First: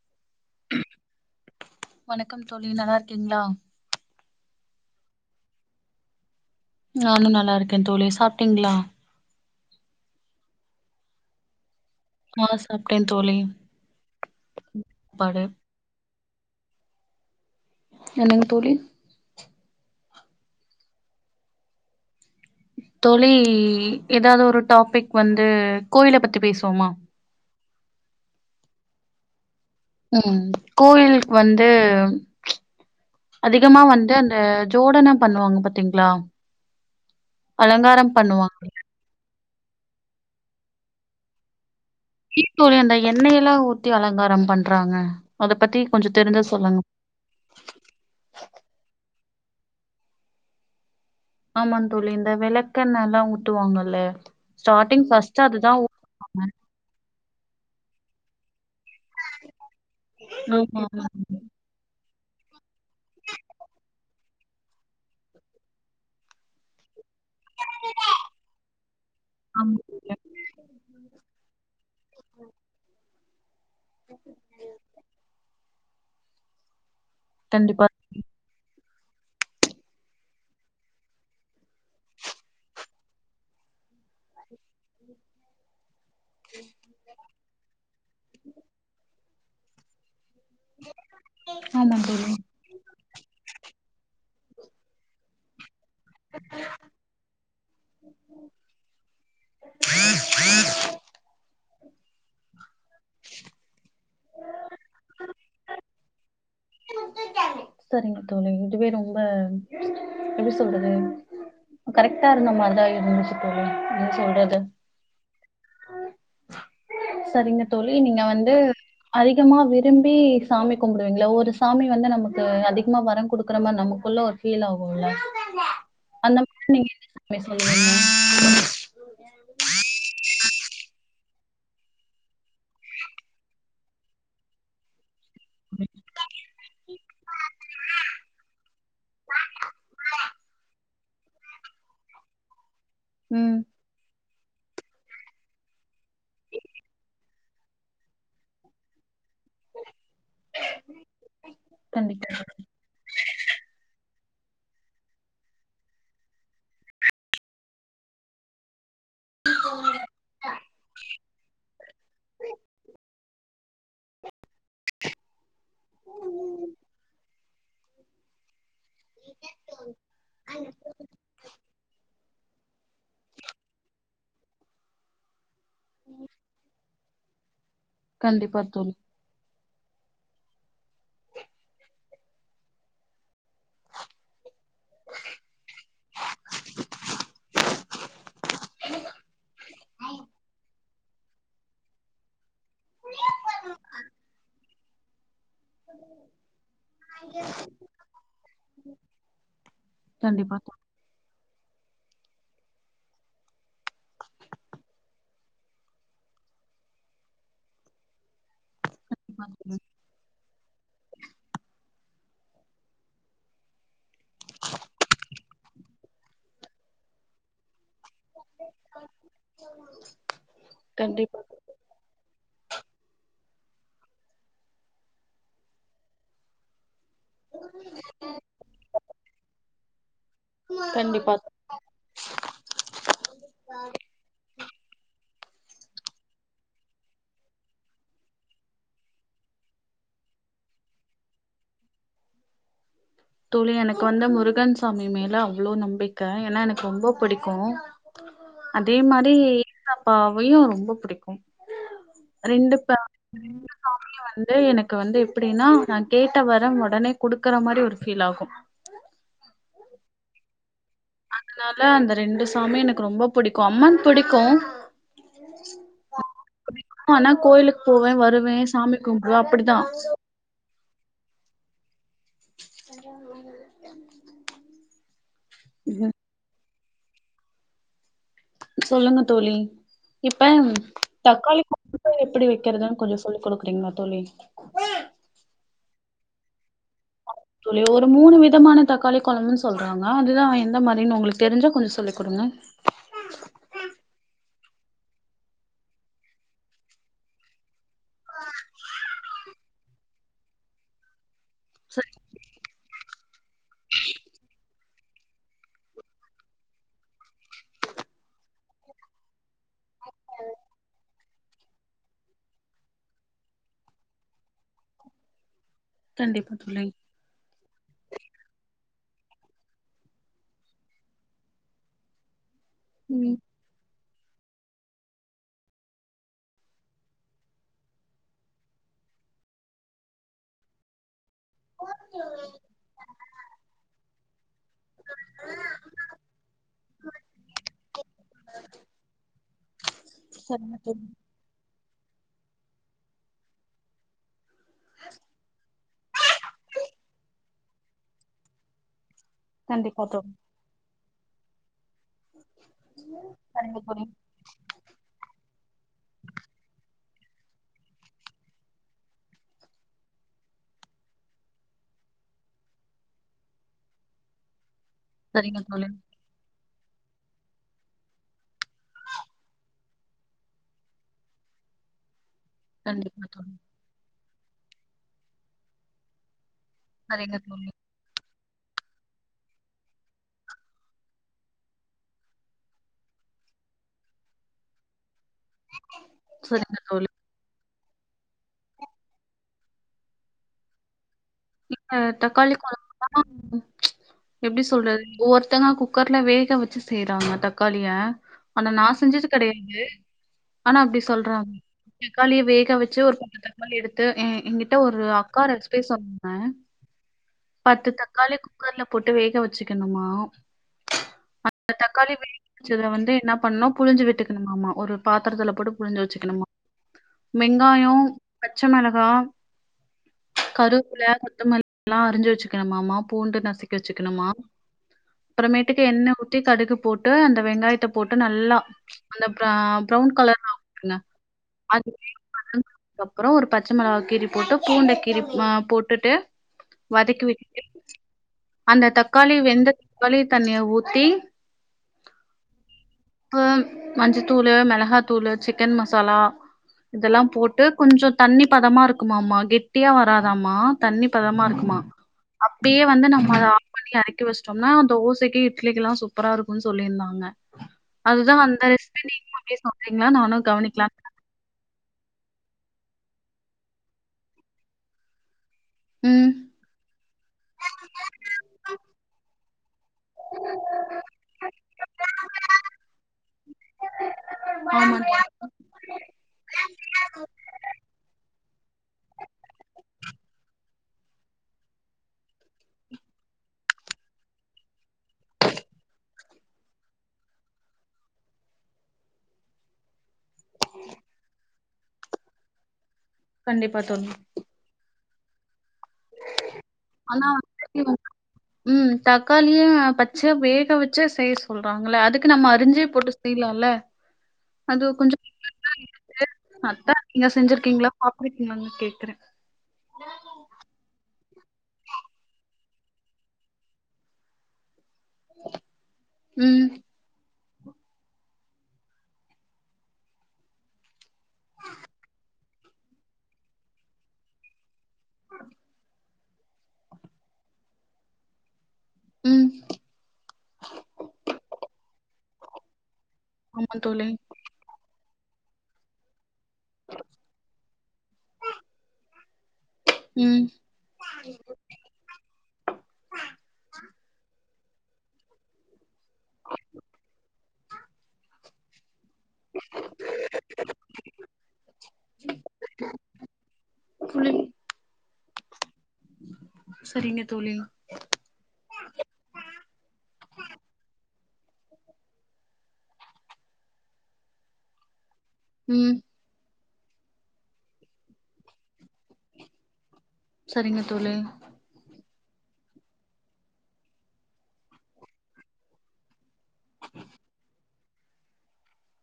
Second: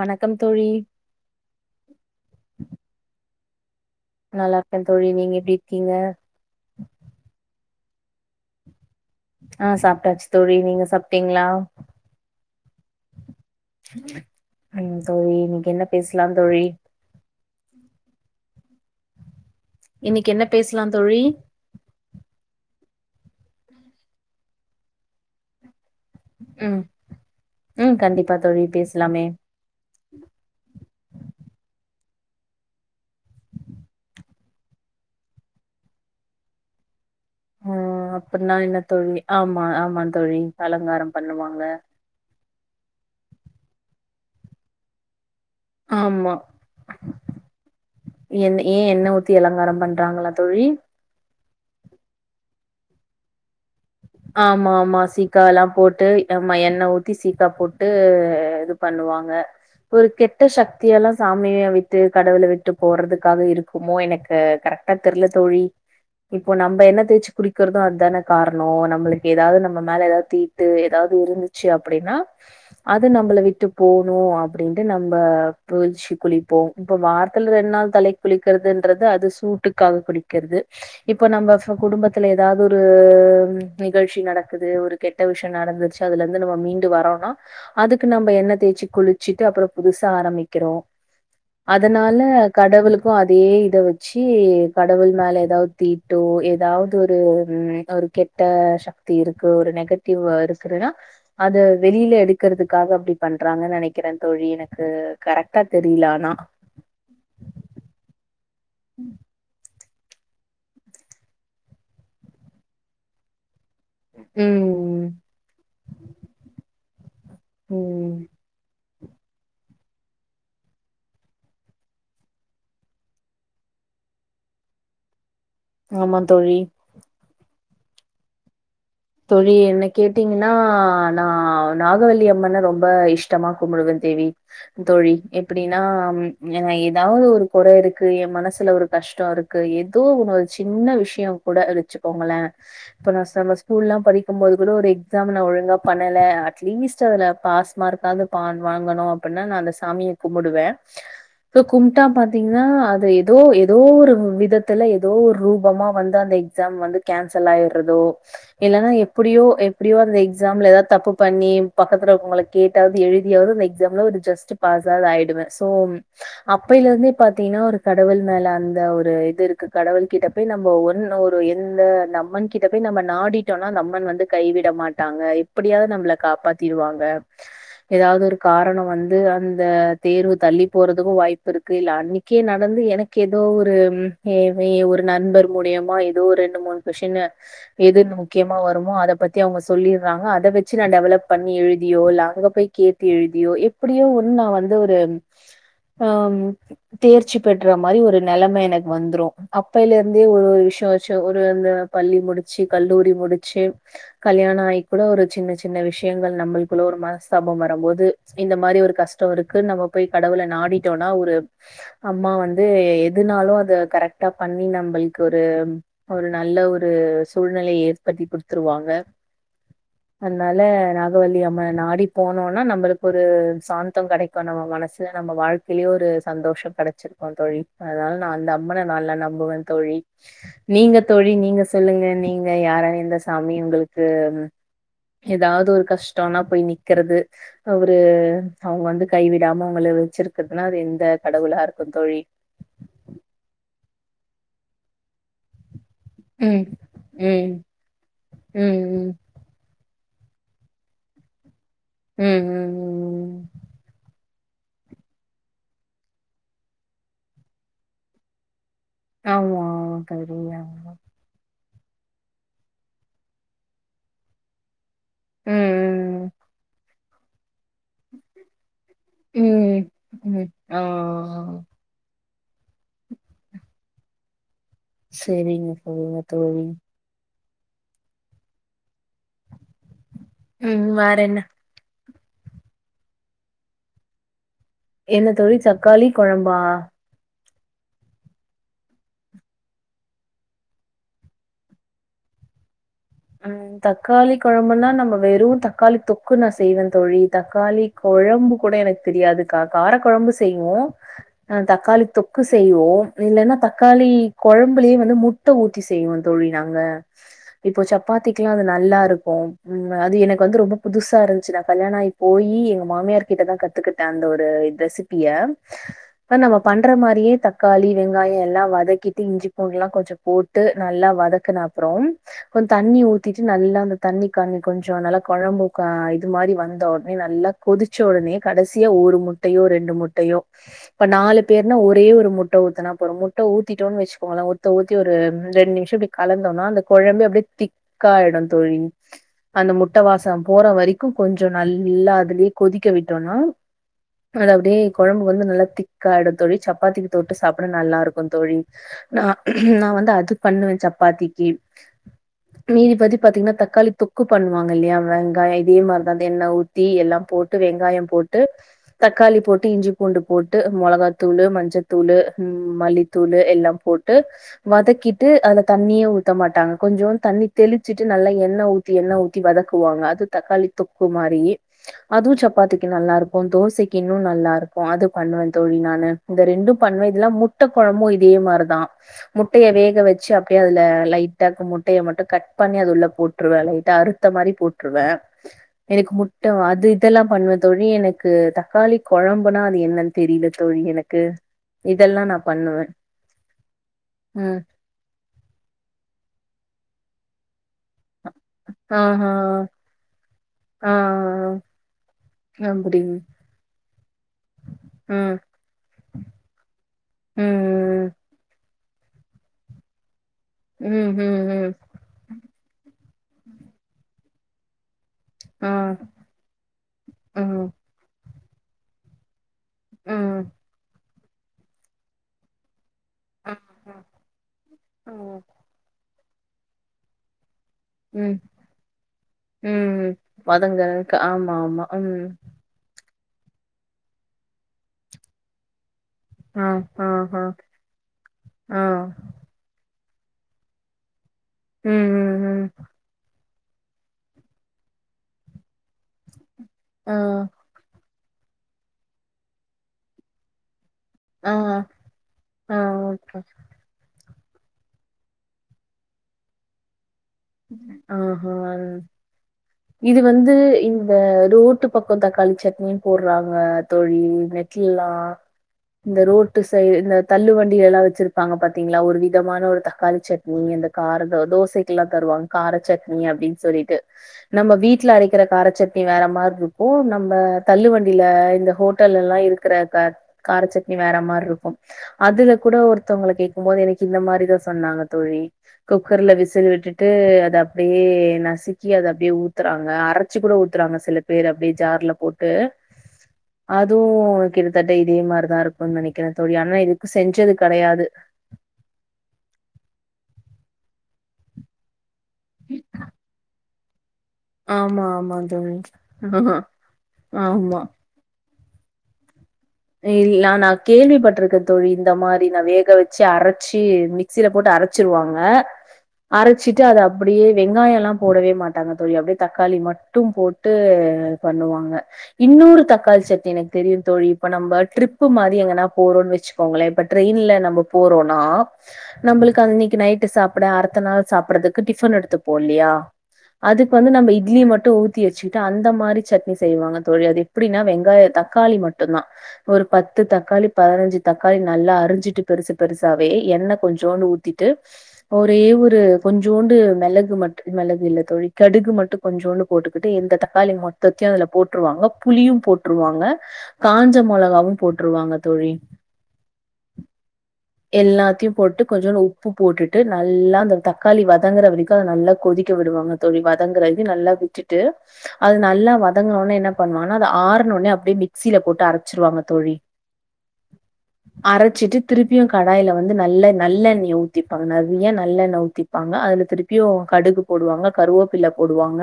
வணக் வணக்கம் தோழி நல்லா இருக்கீங்களா நல்லா இருக்கா தோழி நீங்க எப்டி இருக்கீங்க நானும் நல்லா இரு ஏன் தோழி சாப்பிட்டீங்களா ஆஹ் சாப்பிட்டாச்சு தோழி நீங்க சாப்ட்டீங்களா ஆ சாப்ட்டே தோழி ம் தோ சாப்பாடு இன்னிக்கு என்ன பேச லா தோழி என்னங்க தோழி இன்னிக்கி என்ன பேசலா தோழி தோழி எதாவது ஒரு டாபிக் வந்து கோயில பத்தி ம் பேசுவோமா ம் கண்டிப்பா தோழி பேசலாமே ம் கோயிலுக்கு வந்து அதிகமா வந்து அந்த ஜோடனோ பண்ணுவாங்க பாத்தீங்களா ம் அலங்காரம் அப்டின்னா பண்ணுவாங்கள என்ன தோழி ஆமா ஆமா தோழி அலங்காரம் பண்ணுவாங்க ஏன் தோழி அந்த எண்ணயெல்லாம் ஊத்தி அலங்காரம் பண்றாங்க அது பத்தி கொஞ்சோ ஆமா தெரிஞ்சா சொல்லுங்க என் ஏ எண்ணெ ஊத்தி அலங்காரம் பண்றாங்களா தோழி ஆமாங்க தோழி இந்த வெளக்கெண்ணலா ஊத்துவாங்க ஆமா ஆமா சீக்காயெல்லா போட்டு ஊத்துவாங்க ஆம்மா எண்ண ஊ த்தி சீக்கா போட்டு இது பண்ணுவாங்க ஒரு கெட்ட ஆமா ஆமா சக்தியெல்லா சாமிய விட்டு கடவுள விட்டு போறதுக்காகயிருக்குமோ எனக்கு கரெக்டா தெரில தோழி இப்போ நம்ம எண்ண தேச்சு குளிக்குறதோ அதான காரணோ எதாவது நம்ம மேல ஆமா எதாவது தீட்டு எதாவதுயிருந்துச்சு அப்டின்னா அது நம்பள விட்டு போணோ அப்டின்டு நம்ப வெய்ச்சு குளிப்போம் இப்ப வாரத்துல ரெண்டு கண்டிப்பா நாள் தலைக் குலிக்கு றது அது சூட்டுக்காக குளிக்குறது இப்ப நம்ம குடும்பத்துல எதாவது ஒரு நிகழ்ச்சி நடக்குது ஒரு கெட்ட விஷயம் நடந்துடுச்சு அதுலயிருந்து நம்ப மீண்டு வரோனா அதுக்கு நம்ம எண்ண தேய்சு குளி ச்சுட்டு அப்பறோம் புதுசா ஆரம்பிக் கிறோ ஆமா அதனால தோழி கடவுளுக்கோ அதே இத வெச்சு பத்தி கடவுள் மேல எதாவது தீட்டோ எதாவது ஒரு ஒரு கெட் ட சக்தியி ருக்கு ஒரு நெகட்டிவ்யிருக்குதுன்னா அது இத வெளியில எடுக்கறத்துக்காக அப்டி பண்றாங்கன்னு நெனைக்குறே தோழி எனக்கு கரெக்டா தெரியல ஆனா செரிங்க ஒன இத்துவே ரொம்ப எப்டி சொல்றது கரெக்டா இருந்த மாரிதா இருந்துச்சு தோழி என்ன சொல்றது ம், சரிங்க தோழி ம். நீங்க வந்து அதிகமா விரும்பி சாமி கும்பிடுவீங்களா ஒரு சாமி வந்து நமக்கு அதிகமா வரம் கொடுக்குற மாதிரி நமக்குள்ள ஒரு ஃபீல் ஆகும்ல்ல ஆமா அந்த தோழி. மாரி நீங்க [inaudible] நான் நாகவல்லி அம்மன ரொம்ப இஷ்டமா கும்புடுவேன் தேவி தோழி எப்படின்னா ஏதாவது ஒரு குறை இருக்கு என் மனசுல ஒரு கஷ்டம் இருக்கு ஏதோ ஒன்ன ஒரு சின்ன விஷ் ஏ கூட வெச்சிக்கோங்களே ம் [unintelligible] படிக்கும்போது கூட ஒரு எக்ஸாம் நான் ஒழுங்கா பண்ணல அட்லீஸ்ட் அதுல பாஸ் மார்க்காவது பான் வாங்கணும் அப்டினா நானு சாமிய கும்பிடுவேன் கும்பிட்டா கண்டிப்பா பாத்தீங்கன்னா அது ஏதோ ஏதோ ஒரு விதத்துல ஏதோ ரூபமா வந்து அந்த எக்ஸாம் வந்து கேன்சல் ஆயறதோ இல்லன்னா எப் எப்படியோ எப்படியோ அந்த எக்ஸாம்ல ஏதாவ தப்பு பண்ணி பக்கத்துல உங்கள கேட்டாவது எழுதியாவது அந்த எக்ஸாம்ல ஒரு ஜஸ்ட் பாஸ் ஆவது ஆயிடுவேன் சோ அப்பலேருந்தே பாத் பத்தீனா ஒரு கடவுள் மேல அந் ஒரு இது இருக்கு கடவுள் கிட்ட போய் நம்ம ஒன்ன ஒரு என நம்மன் கிட்ட கிட்ட போய் நம்ம நாடி டோன்னா அந்த அம்மன் வந்து கைவிட மாட்டாங்க அப்படியாது நம்மள காப்பாத்திடுவாங்க ஆ ஏதாவது ஒரு கண்டிப்பா காரணம் தோழி வந்து அந் இந்த தேர்வு தள்ளி போறதுக்கும் வாய்ப்பு இருக்கு இல்ல அண்ணேக்கே நடந்து எனக்கு எத் ஏதோ ஒரு ஏதே ஒரு நண்பர் மூலியம்மா ஏதோ ஒரு ரெண்டு மூணு கொஷின்னு ஏதுன் நமுக் முக்கியமா வருமோ அத பத்தி அவங்க சொல்லிறாங்க அத வச்சு நான் டெவலப் பண்ணி எழுதியோ இல்ல அங்க போய் கேத்து எழுதியோ எப்படியோ ஒண்ணு நான் வந்து அந்த ஒரு ஹம் தேர்ச்சி பெற்றா மாரி ஒரு நிலம எனக்கு வந்துரும் அப்பைல இருந்தே ஒரு கண்டிப்பா தோழி. விஷயம் வச்சு ந்த ந்த பள்ளி முடிச்சு கல்லூரி முடிச்சு கல்யாண ஆயி கூட ஒரு சின்ன சின்ன விஷயங்கள் நம்மளுக்குள்ள ஒரு மனஸ்தாபம் வரும்போது இந்த மாரி ஒரு கஷ்டம் இருக்கு நம்ம போய் கடவுள நாடிட்டோம்னா ஒரு அம்மா வந்து எதுனாலும் அத கரெக்டா பண்ணி நம்மளுக்கு ஒரு ஒரு நல்ல ஒரு சூழ்நிலையை ஏ பத்தி குடுத்துருவாங்க அதனால கண்டிப்பா நாகவல்லி அம்ம நாடி போனோனா நம்மளுக்கு ஒரு சாந்தம் கெடைக்கும் நம்ம மனசு நம்ம வாழ்க்கையிலயே ஒரு சந்தோஷம் கிடைச்சிரும் தொழி அதனால நான அந்த அம்மனை நல்லா நம்புவேன் தொழி நீங்க தொழி கண்டிப்பா நீங்க சொல்லுங்கள நீங்க யார ந்த சாமி உங்களுக்கு ஏதாவது ஒரு கஷ்டம்னா போய் நிக்கறது அவரு அவங்க வந்து கைவிடாம அவங்க வச்சிருக்குதுன்னா அது எந்த கடவுளா இருக்கும் தொழி துளி எனக்கு வந்து முருகன் சாமி மேல அவ்ளோ நம்பிக் க்க ஏன்னா ம். எனக்கு ரொம்ப ம். பிடிக்கும் ம். அதே ம். மாரி அப்ப அவையும் ரொம்ப புடிக்கும் ம் ம் ம் சாமியு வந்து எனக்கு வந்து எப்டின்னா நான் கேட்ட வரம் உடனே குடுக்குற மாரி ஒரு பீல் ஆகும் ஆமா செரி ஆமா அதனால அந்த ரெண்டு சாமியும் எனக்கு ரொம்ப பிடிக்கும் அம்மன் பிடிக்கும் ம். [unintelligible] ஆன கோயிலுக் போவேன் வருவேன் சாமி கும்புடுவேன் அப்டிதான் ஓ ஓ [inaudible] செரிங்க ம் சொல்லுங்க தொழி சொல்லுங்க தோழி இப்ப ம் வேற என்ன? தக்காளி எப்டி வைக்கிறதுன்னு கொஞ்சம் சொல்லி் கொடுக்குறீங்களா தோழி என்ன தோழி தக்காளி குழம்பா சொல்லி ஒரு மூணு விதமான தக்காளி குழம்புன்னு சொல்றாங்க அதுதான் எந்த மாதிரனு உங்களுக்கு தெரிஞ்சா கொஞ்சம் சொல்லி கொடுங்க ம் தக்காளிக் குழம்புன்னா நம்ம வெறும் தக்காளி தொக்கு நான் செய்வேன் தோழி தக்காளி குழம்பு கூட எனக்கு தெரியாது கார குழம்பு செய்வோம் தக்காளி சரி தொக்கு செய்வோம் இல்லலன்னா தக்காளி குழம்புலயே வந்து முட்ட ஊத்தி செய்வோம் தொழி நாங்க இப்போ சப் சப்பாத்திக்கலாம் அது நல்லா இருக்கும் அது எனக்கு வந்து ரொம்ப புதுசா இருந்துச்சு நான கல்யாணம் ஆகி போய் எங்க மாமியார் கிட்ட தான் கத்துக்கிட்டேன் அந்த ஒரு ரெசிபிய இஸ் நம்ம கண்டிப்பா தோழி பண்ற மாரியே தக்காளி வெங்காயம் எல்லாம் வதக்கிட் இஞ்சி பூண்டு எல்லாம் கொஞ்சம் போட்டு நல்லா வதக்குன அப்பறம் கொஞ் தண்ணி ம் ஊத்திட்டு நல்லா அந்த தண்ணி கண்ணி கொஞ்சம் நல்லா குழம்பு இது மாரி வந்த உடனே நல்லா கொதிச்ச உடனே கடைசியா ஒரு முட்டையோ ரெண்டு முட்டையோ இப்ப நாலு பேர்னா ஒரே ஒரு முட்ட ஊத்தினா போறும் முட்ட ஊத்திட்டோன்னு வச்சுக்கோங்களாம் ஊத்தி ஒரு ரெண்டு நிமிஷம் இப்படி கலந்தோம்னா அந்த குழம்பு அப்டியே திக்காயிடும் தோழி அந்த முட் முட்டவாசம் போற சரிங்க தோழி வரைக்கும் கொஞ்சம் நல்லா அதுலயே கொதிக்க விட்டோம்னா அது அப்படியே குழம்பு வந்து நல்லா திக்காாயிடும் தோழி சப்பாத்திக்கு தொட்டு சாப்பிட நல்லா இருக்கும் தோழி ந நான் கண்டிப்பா வந்து தோழி அது பண்ணுவேன் சப்பாத்தி திக் மீதிபேத்துக்கு பாத்தீங்கன்னா சரிங்க தக்காளி தோழி தொக்கு பண்ணுவாங்க இல்லையா வெங்காயம் இதே மாதிரிதான் எண்ணெய ஊத்தி எல்லாம் போட்டு வெங்காயம் போட்டு தக்காளி போட்டு இஞ்சி பூண்டு போட்டு மிளகத்தூளு மஞ்சத்தூளு மல்லித்தூள் எல்லாம் போட்டு வதக்கிட்டு சரிங்க அதுல தோழி தண்ணியே ஊத்த மாட்டாங்க கொஞ்சோம் தண்ணி தெளிச்சிட்டு நல்லாஎன்ன ஊத்தி என்ன ஊத்தி வதக்குவாங்க அது தக்காளி தொக்கு மாரி அதுவும் சப்பு சப்பாத்திதுக்கு நல்லா கண்டிப்பா இருக்கும் தோழி தோசைக்கு இன்னும் நல்லா இருக்கும் அது பண்ணுவேன் தொழி நானு இந்த ரெண்டு பண்ணுவன் இதலாம் சரிங்க முட்ட தோழி குழம்புமும் இது இதே மாதிரிதான் முட்டையை வேக வச்சு அப்படியே அதுல லைட்டா முட் முட்டயை மட்டும் கட் பண்ணி அது உள்ள போட்டுருவேன் லைட்ட அறுத்த மாரி போட்டுருவேன் எனக்கு முட்டவ சரிங்க அது தோழி இதெல்லாம் பண்ணுவது தோழி எனக்கு தக்காளி குழம்புனா அது என்னன்னு தெரியல தோழி எனக்கு இப்ப இதெல்லாம் நான் தக்காளி பண்ணுவேன். கொளம்புலாம் ம். எப்படி சொல்றது ஒவ்வொருதங்க குக்கர்ல வேக வச்சு சிஸ் செய்ராக தப் தக்காளிய ஆனா நான செஞ்சது ஆஹா. கெடையாது ஆனா ஆ. அப்டி சொல்றாங்க தக்காளிய வேக வச்சு அப்படி. ஒரு முண்ணு தக்காளி எடுத்து என்கிட்ட ஒரு ம். அக்கா ரேசிபி சொன்னங்க ஹுன் பத்து ம். தக்காளி குக்கர்லப்போட்டு வேக வச்சுக்கணுமா ம். ம். ம். அந்த ம். தக்காளி வேக வச்சதுல வந்து என்ன பண்ணனும் புழிஞ்சு விட்டுக்கணும மா ஒரு பாத்திரத்துல ஆ. போட்டு புல்லுஞ்ஜு வச்சுக்கணுமா ம். ம். வெங்காயம் பச்சமிளகா ம். கருவூ புள கோத்தமல்லி லாம் அறி்ஞ்சு வச்சக்கணுமாம்மா பூண்டு நசுக்கி ம். வச்சுக்கணுமா ம். அப்புறமேட்டுக்கு என்ன திக் கடுகு போட்டு அந்த வெங்காயத் அத்தபோட்டு ம் நல்லா அந்த ம் பிரவுன் கலர்ல ஆக்குங்க வதங்கறக்கு ஆமா ஆமா ம் அதுக்கப்பறம் ஒரு பச்ச மிளகா கீரி போட்டு பூண்ட கீரி போட்டு ஆ ஆ டுவதக்கி ஆ விட்டு ஆ அந்த தக்காளி வெந்த வளித்தண்ணிய ஊத்தி உம்ம்ம் உம்ம்ம் உம்ம்ம் ம் மஞ்சத்தூள் மிளகாத்தூள் சிக் சிக்கன் மசாலா ஆ இதெல்லாம் போட்டு கொஞ்சம் தண்ணி பதமா இருக்குமாம்மா கெட்டியாக வராதாம்மா தண்ணி பதமா ஆ இருக்குமா ஆ அப்பயே வந்து நம்ம ஓகே அத ஆஃப் பண்ணி ஏரை ஆண்டிவச்சூடோனா தோசைக்கு இட்லிக்கு எல்லாம் சூப்பரா இருக்கும்னு சொல்லியிருந்தாங்க ஆஹ்ஹ் அப்டியே சொல்றீங்களா இது நானு வந்து கவனிக்கலான் இந்த ரோட்டு பக்கம் தக்காளி சட்னி போடுறாங்க தோழி நெட்லல்லாம் இந்த ம் ரோட்டு சைடு இந்த தள்ளு வண்டியல்லாம் வச்சிருப்பாங்க பாத்தீங்களா ஒரு விதமான ஒரு தக்காளி சட்னி இந்த கார தோசைக்குல்லாம் தருவாங்க கார சட்னி அப்புடின்னு சொல்லிட்டு நம்ம ஆமா வீட்டுல தோழி அரைக்கிற காரச்சட்னி வேற மாரி இருக்கும் நம்ம தள்ளு வண்டியில இந்த ஹோட்டல்ல எல்லாம் இருக்கிற அந்த கார சட்னி வேற மாரி இருக்கும் அதுல கூட ஒருத்தவங்கள கேட்கும் போது எனக்கு இந்த மாதிரிதான் சொன்னாங்க தோழி குக்கர்ல விசில் விட்டுட்டு விட்டு அதை அப்படியே நசுக்கி அதை அப்படியே ஊத்துறாங்க அரைச்சு கூட ஊத்துறாங்க சில பேர் அப்படியே ஜார்ல போட்டு கண்டிப்பா தோழி அதுவும் கிட்டத்தட்ட இதே மாரிதா இருக்கு ஆனா கெடையாது. உம் தக்காளியே பச்சையா வேக வச் ச்சு செய்ய சொல்றாங்கள அதுக்கு நம்ம அரிஞ்சு போட்டு செய்யலாம்ல அது ஆமா கொஞ்சம் ஆமா தோழி. இரு ஆஹ அக்கா நீங்க ஆமா. செஞ்சிருக்கீங்களா என்னனு கேக்குறேன் நான் கேள்விப்பட்டிருக்க தோழி இந்த மாதிரி நான் வேக வச்சு அரைச்சு மிக்சியில போட்டு அரைச்சி வச்சிருவாங்க ம் அரைச்சிட்டு அத அப்டியே வெங்காயலாம் போடவே மாட்டாங்க தோழி அப்படியே தக்காளி மட்டும் போட்டு பண்ணுவாங்க இன்னொரு தக்காளி சட்னி எனக்கு தெரியும் தோழி நம்பர் ட்ரிப் மாரி எங்கனா போறோன் வச்சு வச்சுக்கோங்களேன் இப்ப ட்ரெயின்ல நம் போறோம்னா ம் நம்மளுக்கு அன்னைக்கு நைட்டு் சாப்பிட அடுத்த நாள் சாப்பிடறதுக்கு டிஃபன் எடுத்து போல்லையா ஆமா அதுக்கு தோழி வந்து நம்ம இட்லி மட்டும் ஊத் ஊத்தி வச்சிட்டு அந்த மாரி சட்னி செய்வாங்க தோழி அது எப்புடினா வெங்காயம் தக்காளி மட் மட்டும்தா ஒரு பத்து ம் தக்காளி பதினஞ்சு தக்காளி நல்லா அறிஞ்சிட்டு பெருசு பெருசாவே எண்ண கொஞ்சோண்டு ஊத்திட்டு ஒரே ஒரு கொஞ்சோண்டு மிளகு மிளகு இல்ல தோழி கடுகு மட்டும் கொஞ்சோண்டு போட்டுக்கிட்டு இந்த தக்காளி மொத்தத்தையும் அதுல போட்டுருவாங்க புளியும் போட்டுருவாங்க காஞ்ச புளி மிளகாவும் போட்டு ட்டுருவாங்க தோழி சரிங்க தோழி எல்லாத்தையும் போட்டு கொஞ்சோன்டு உப்பு போட்டுட்டு நல்லா அந்த தக்காளி வதக்கி வதங்குற வெறிக்கோ அத நல்லா கொதிக்க விடுவாங்க தோழி வதங்குற இது நல்லா விட்டுட்டு அது நல்லா ம் வாதங்குன ஒடனே என்ன பண்ணுவாங்கன்னா அது ஆருநேன அப்டியே மிக்சில போட்டு அரச்சுடுவாங்க தோழி செரிங்க தோழி திருப்பியோ கடாயில வந்து நல்ல நல்லெண்ணய ஊத்திப்பாங்க நெறிய நல்லெண்ண ஊத்திப்பாங்க அதுல திருப்பியோ கடுகு போடுவாங்க கருவேப்பில்ல போடுவாங்க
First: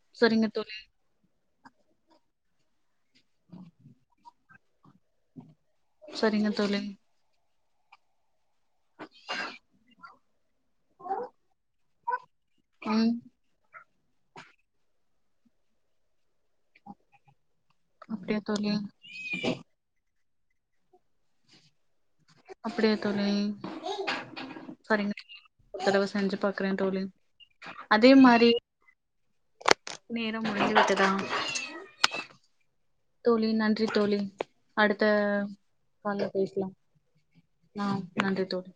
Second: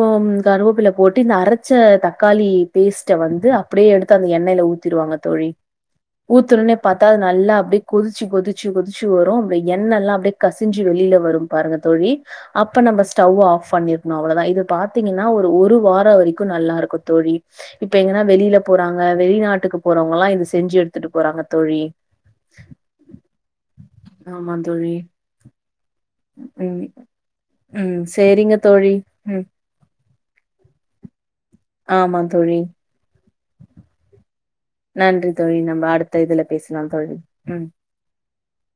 உ சரிங்க தோழி கருவேப்பில்ல போட்டு இந்த அர ச்ச தக்காளி பேஸ்ட் ட வந்து அப்டியேயெடுத்து அந்த எண்ணையில ஊத்திருவாங்க தோழி சரிங்க ஊத்துன்னே தோழி பாத்தா நல்லா அப்டி கொதிச்சு கொதி திச்சு கொதிச்சு வரும் அந்த எண்ணல்லா அப்டியே கசிஞ்சு வெளியில வரும் பாருங்க தோழி அப்ப நம்ப ம் ஸ்டவ் ஆஃப் பண்ணி அவ்வளதா இது பாத்தீங்கன்னா ஒரு வாரோம் வரிக்கும் நல்லாயிருக்கும் தோழி இப்ப எங்கன்னா அப்படியா வெளியில தோழி போறாங்க வெளிநாட்டுக்கு போறவங்கல்லா இது செஞ்சு எடுத்துட்டு போறாங்க தோழி அப்டியா தோழி சரிங்க தோழி செஞ்சு உம் பாக்குறேன் தோழி உம் அதே மாரி சேரிங்க தோழி உம் நேரம் முடிந்துவிட்டதா ஆமா தோழி தோழி நன்றி தோழி அடுத்த நன்றி தோழி நம்ம அடுத்த கால்ல இதுல பேசலா தோழி ம் ஆஹ் நன்றி தோழி